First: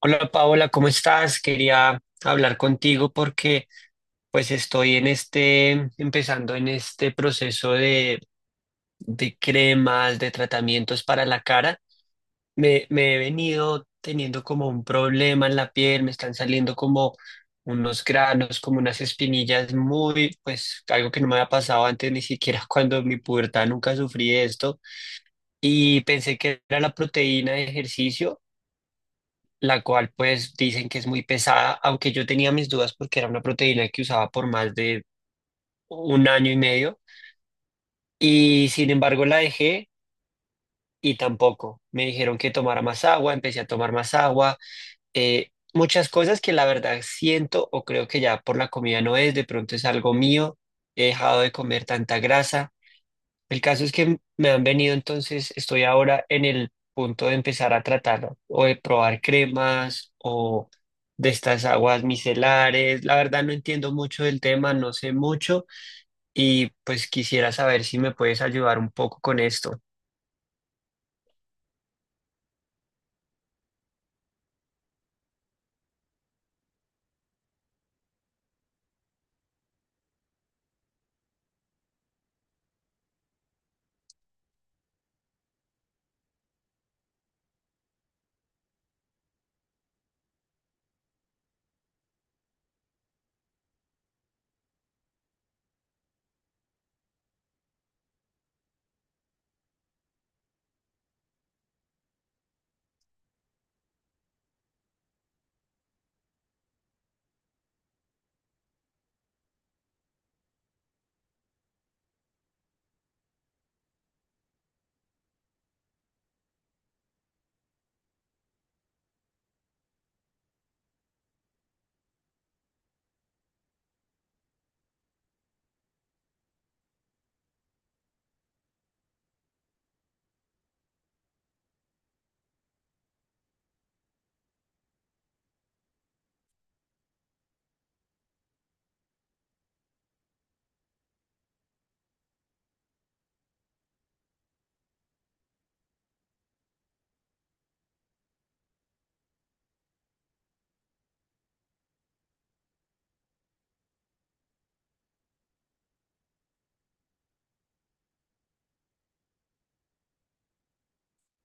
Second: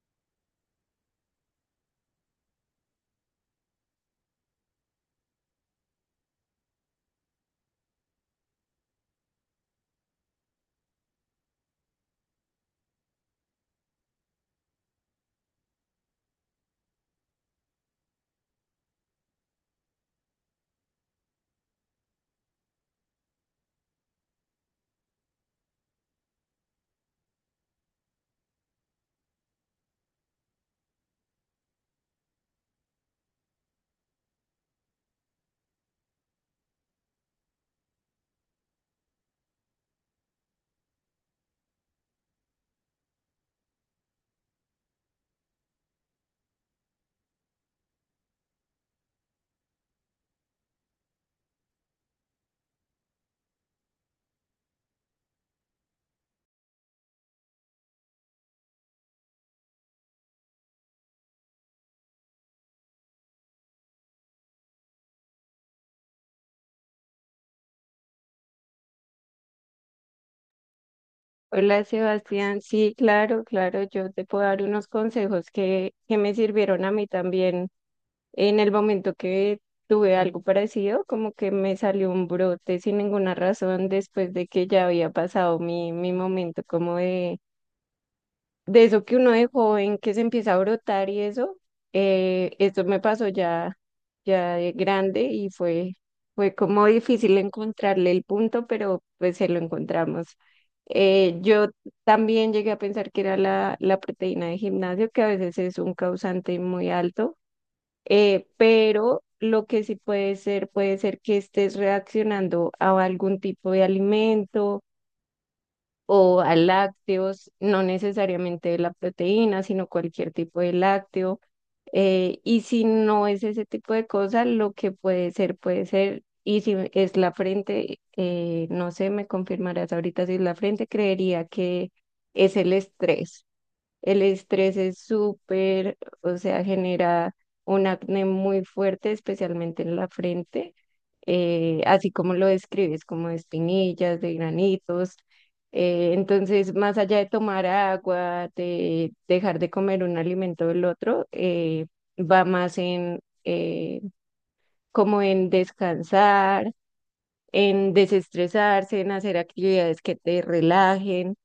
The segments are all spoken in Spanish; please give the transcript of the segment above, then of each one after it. Hola Paola, ¿cómo estás? Quería hablar contigo porque pues estoy empezando en este proceso de cremas, de tratamientos para la cara. Me he venido teniendo como un problema en la piel, me están saliendo como unos granos, como unas espinillas pues algo que no me había pasado antes, ni siquiera cuando en mi pubertad nunca sufrí esto. Y pensé que era la proteína de ejercicio, la cual pues dicen que es muy pesada, aunque yo tenía mis dudas porque era una proteína que usaba por más de un año y medio, y sin embargo la dejé y tampoco. Me dijeron que tomara más agua, empecé a tomar más agua, eh, muchas cosas que la verdad siento o creo que ya por la comida no es, de pronto es algo mío, he dejado de comer tanta grasa. El caso es que me han venido, entonces estoy ahora en el punto de empezar a tratarlo o de probar cremas o de estas aguas micelares. La verdad no entiendo mucho del tema, no sé mucho y pues quisiera saber si me puedes ayudar un poco con esto. Hola Sebastián, sí, claro, claro, yo te puedo dar unos consejos que me sirvieron a mí también en el momento que tuve algo parecido, como que me salió un brote sin ninguna razón después de que ya había pasado mi momento como de eso que uno de joven que se empieza a brotar y eso, esto me pasó ya, ya de grande y fue como difícil encontrarle el punto, pero pues se lo encontramos. Yo también llegué a pensar que era la proteína de gimnasio, que a veces es un causante muy alto, pero lo que sí puede ser que estés reaccionando a algún tipo de alimento o a lácteos, no necesariamente de la proteína, sino cualquier tipo de lácteo. Y si no es ese tipo de cosas, lo que puede ser, puede ser. Y si es la frente, no sé, me confirmarás ahorita si es la frente, creería que es el estrés. El estrés es súper, o sea, genera un acné muy fuerte, especialmente en la frente, así como lo describes, como de espinillas, de granitos. Entonces, más allá de tomar agua, de dejar de comer un alimento del otro, va más en como en descansar, en desestresarse, en hacer actividades que te relajen.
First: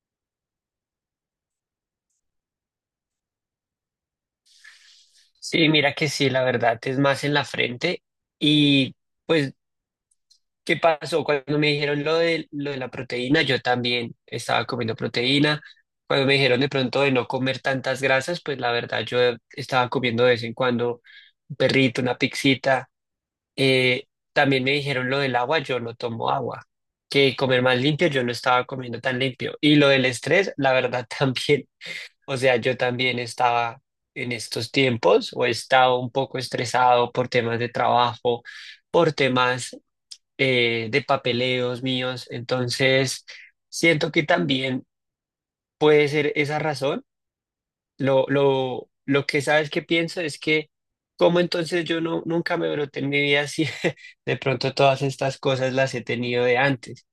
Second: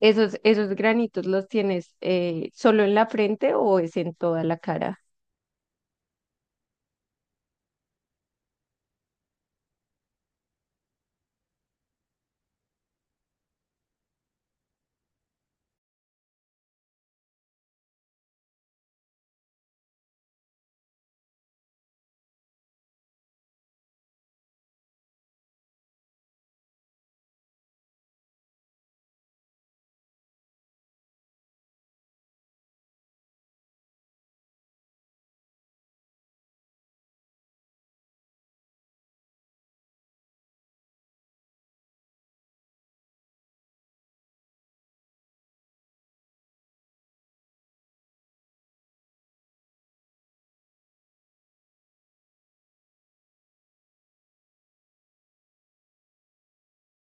Esos granitos los tienes solo en la frente o es en toda la cara? Sí, mira que sí, la verdad es más en la frente y pues, ¿qué pasó? Cuando me dijeron lo de, la proteína, yo también estaba comiendo proteína. Cuando me dijeron de pronto de no comer tantas grasas, pues la verdad yo estaba comiendo de vez en cuando un perrito, una pixita. Eh, También me dijeron lo del agua, yo no tomo agua. Que comer más limpio, yo no estaba comiendo tan limpio. Y lo del estrés, la verdad también. O sea, yo también estaba en estos tiempos, o he estado un poco estresado por temas de trabajo, por temas de papeleos míos. Entonces, siento que también puede ser esa razón. Lo que sabes que pienso es que, como entonces yo no, nunca me broté en mi vida, si de pronto todas estas cosas las he tenido de antes.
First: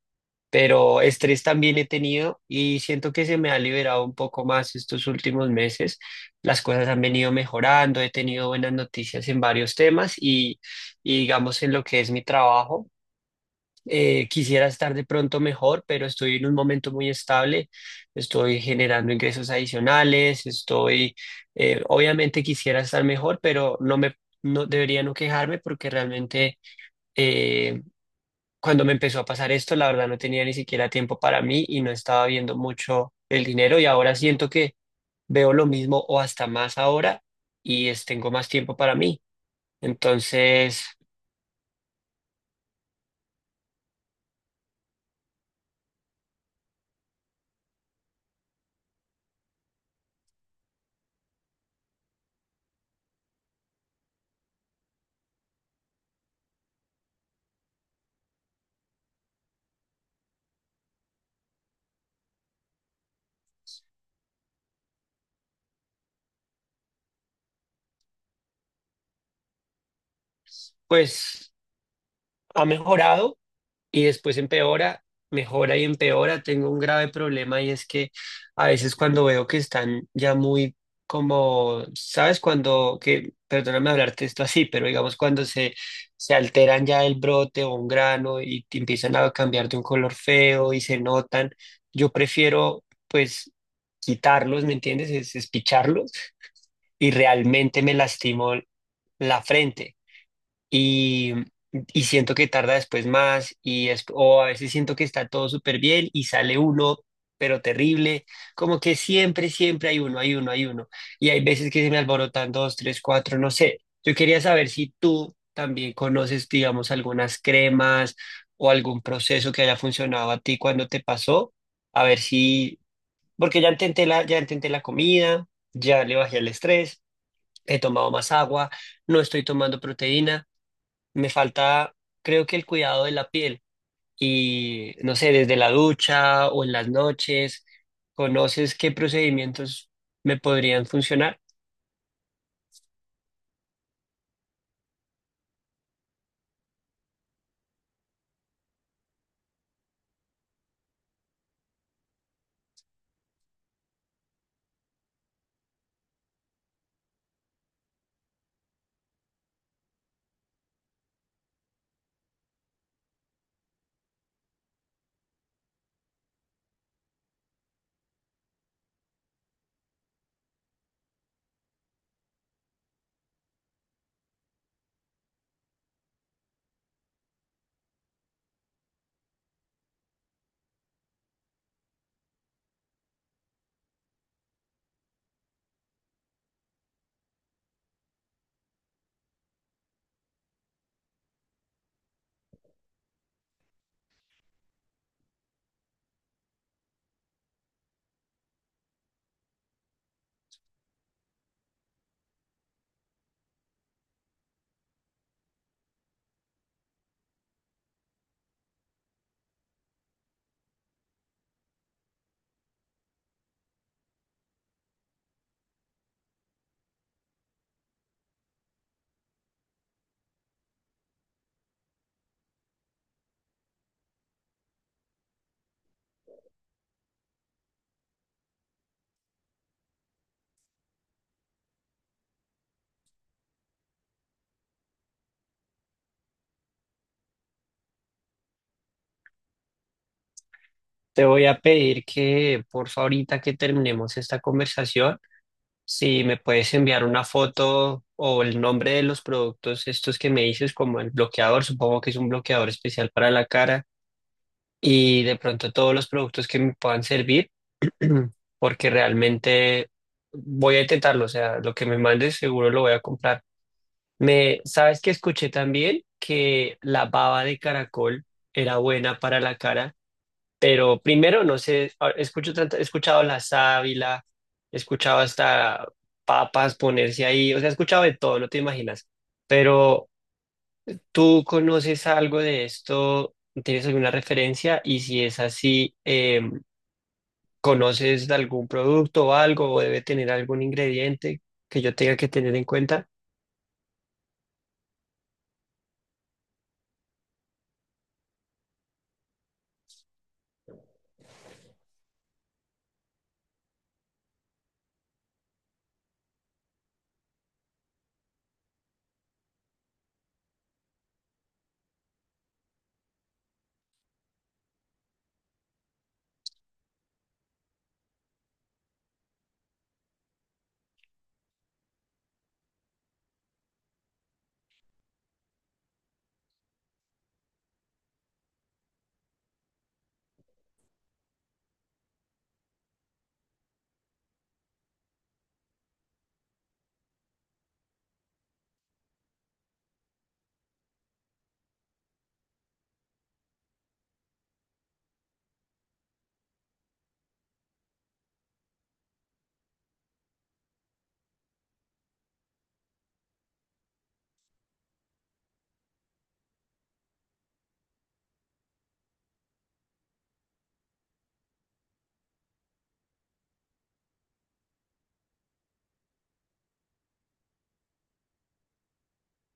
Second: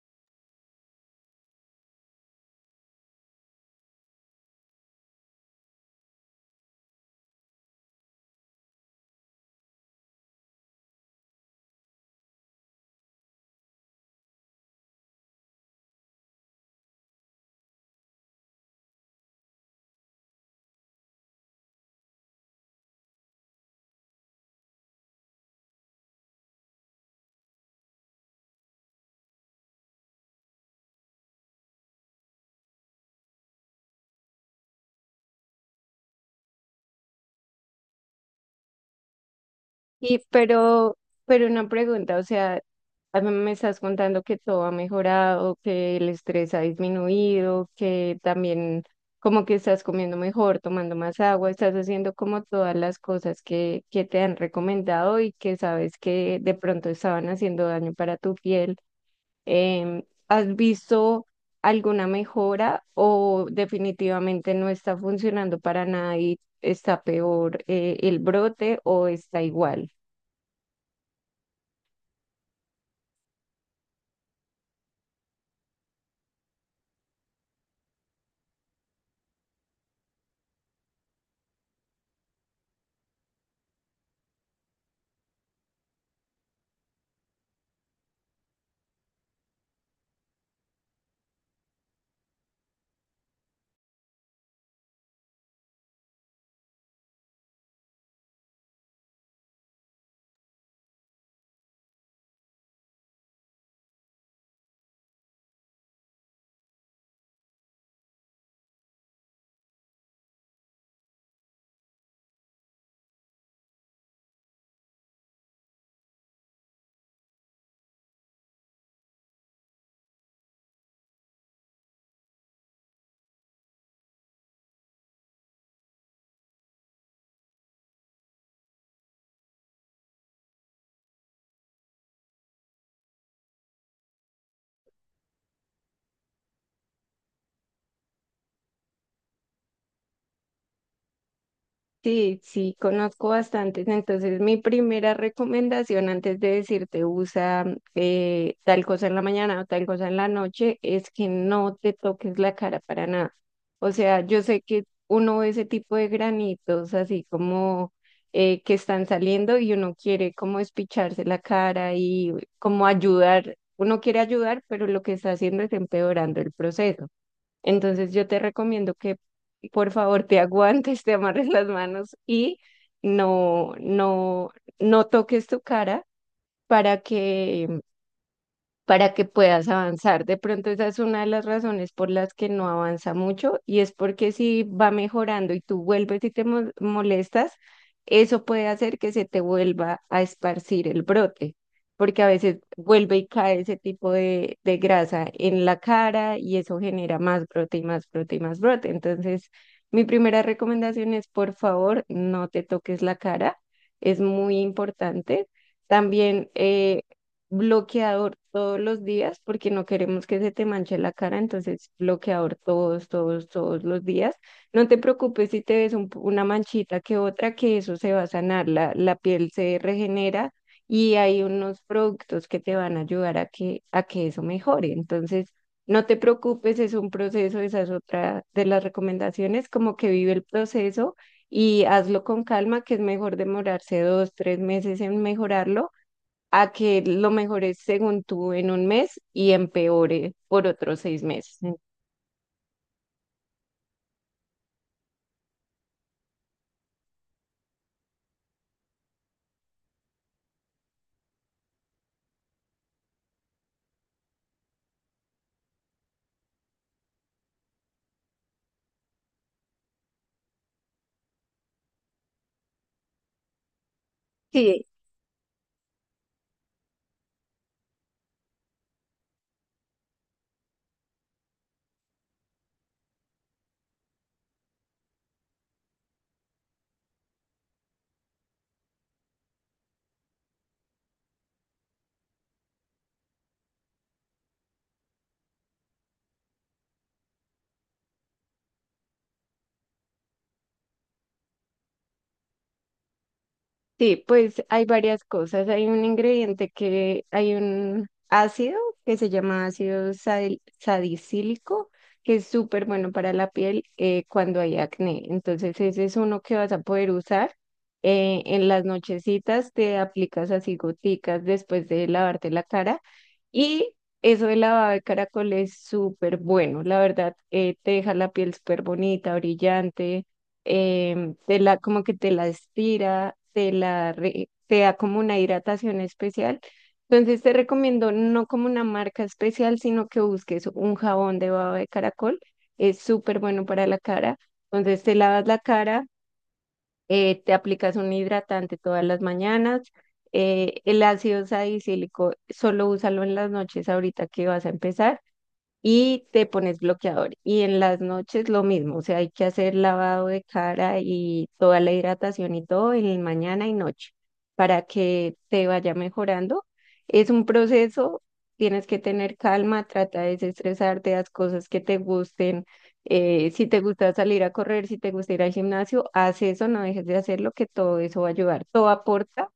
Pero estrés también he tenido y siento que se me ha liberado un poco más estos últimos meses. Las cosas han venido mejorando, he tenido buenas noticias en varios temas y digamos en lo que es mi trabajo. Quisiera estar de pronto mejor, pero estoy en un momento muy estable, estoy generando ingresos adicionales, obviamente quisiera estar mejor, pero no me, no debería no quejarme porque realmente, eh, cuando me empezó a pasar esto, la verdad no tenía ni siquiera tiempo para mí y no estaba viendo mucho el dinero, y ahora siento que veo lo mismo o hasta más ahora y tengo más tiempo para mí. Y Entonces, pero una pregunta, o sea, a mí me estás contando que todo ha mejorado, que el estrés ha disminuido, que también como que estás comiendo mejor, tomando más agua, estás haciendo como todas las cosas que te han recomendado y que sabes que de pronto estaban haciendo daño para tu piel. Em, ¿Has visto alguna mejora o definitivamente no está funcionando para nada y está peor el brote o está igual? pues ha mejorado y después empeora, mejora y empeora. Tengo un grave problema y es que a veces cuando veo que están ya muy como, ¿sabes? Perdóname hablarte esto así, pero digamos cuando se alteran ya el brote o un grano y te empiezan a cambiar de un color feo y se notan, yo prefiero pues quitarlos, ¿me entiendes? Es picharlos, y realmente me lastimó la frente y, y siento que tarda después más y es, o a veces siento que está todo súper bien y sale uno, pero terrible, como que siempre, siempre hay uno, hay uno, hay uno. Y hay veces que se me alborotan dos, tres, cuatro, no sé. Yo quería saber si tú también conoces, digamos, algunas cremas o algún proceso que haya funcionado a ti cuando te pasó, a ver si, porque ya intenté la comida, ya le bajé el estrés, he tomado más agua, no estoy tomando proteína, me falta, creo que el cuidado de la piel y no sé, desde la ducha o en las noches, ¿conoces qué procedimientos me podrían funcionar? Sí, sí, conozco bastantes. Entonces, mi primera recomendación antes de decirte usa tal cosa en la mañana o tal cosa en la noche es que no te toques la cara para nada. O sea, yo sé que uno ve ese tipo de granitos así como que están saliendo y uno quiere como espicharse la cara y como ayudar. Uno quiere ayudar, pero lo que está haciendo es empeorando el proceso. Entonces yo te recomiendo que por favor te aguantes, te amarres las manos y no, no, no toques tu cara para que para que puedas avanzar. De pronto esa es una de las razones por las que no avanza mucho y es porque si va mejorando y tú vuelves y te molestas, eso puede hacer que se te vuelva a esparcir el brote, porque a veces vuelve y cae ese tipo de grasa en la cara y eso genera más brote y más brote y más brote. Entonces, mi primera recomendación es, por favor, no te toques la cara. Es muy importante. También bloqueador todos los días porque no queremos que se te manche la cara, entonces bloqueador todos, todos, todos los días. No te preocupes si te ves una manchita que otra, que eso se va a sanar, la piel se regenera y hay unos productos que te van a ayudar a a que eso mejore. Entonces, no te preocupes, es un proceso, esa es otra de las recomendaciones, como que vive el proceso. Y hazlo con calma, que es mejor demorarse 2, 3 meses en mejorarlo a que lo mejores según tú en un mes y empeore por otros seis Te voy a meses. pedir que, por favor, ahorita que terminemos esta conversación, si me puedes enviar una foto o el nombre de los productos estos que me dices, como el bloqueador, supongo que es un bloqueador especial para la cara, y de pronto todos los productos que me puedan servir, porque realmente voy a intentarlo, o sea, lo que me mandes seguro lo voy a comprar. Sí. ¿Sabes que escuché también? Que la baba de caracol era buena para la cara, pero primero no sé, he escuchado la sábila, he escuchado hasta papas ponerse ahí, o sea, he escuchado de todo, no te imaginas, pero ¿tú conoces algo de esto? ¿Tienes alguna referencia? Y si es así, em, ¿conoces de algún producto o algo, o debe tener algún ingrediente que yo tenga que tener en cuenta? Sí, pues hay varias cosas. Hay un ingrediente que, hay un ácido que se llama ácido salicílico, que es súper bueno para la piel cuando hay acné. Entonces ese es uno que vas a poder usar. En las nochecitas te aplicas así goticas después de lavarte la cara y eso de lavado de caracol es súper bueno. La verdad, te deja la piel súper bonita, brillante. Te como que te la estira, te la te da como una hidratación especial. Entonces te recomiendo no como una marca especial, sino que busques un jabón de baba de caracol. Es súper bueno para la cara. Entonces te lavas la cara, te aplicas un hidratante todas las mañanas. El ácido salicílico solo úsalo en las noches ahorita que vas a empezar y te pones bloqueador. Y en las noches lo mismo, o sea, hay que hacer lavado de cara y toda la hidratación y todo en el mañana y noche para que te vaya mejorando. Es un proceso, tienes que tener calma, trata de desestresarte, haz cosas que te gusten. Si te gusta salir a correr, si te gusta ir al gimnasio, haz eso, no dejes de hacerlo, que todo eso va a ayudar. Todo aporta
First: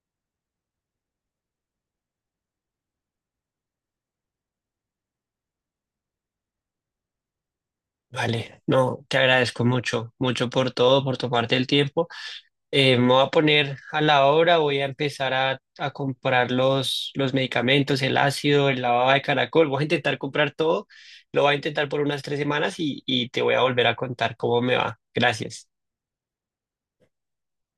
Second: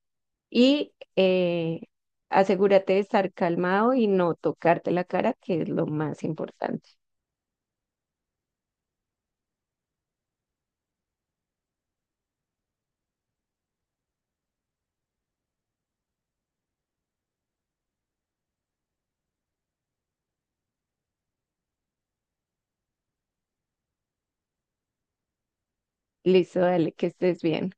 y asegúrate de estar calmado y no tocarte la cara, que es lo más importante. Vale, no, te agradezco mucho, mucho por todo, por tomarte el tiempo. Me voy a poner a la obra, voy a empezar a comprar los medicamentos, el ácido, el lavado de caracol, voy a intentar comprar todo, lo voy a intentar por unas 3 semanas y te voy a volver a contar cómo me va. Gracias. Listo, dale, que estés bien.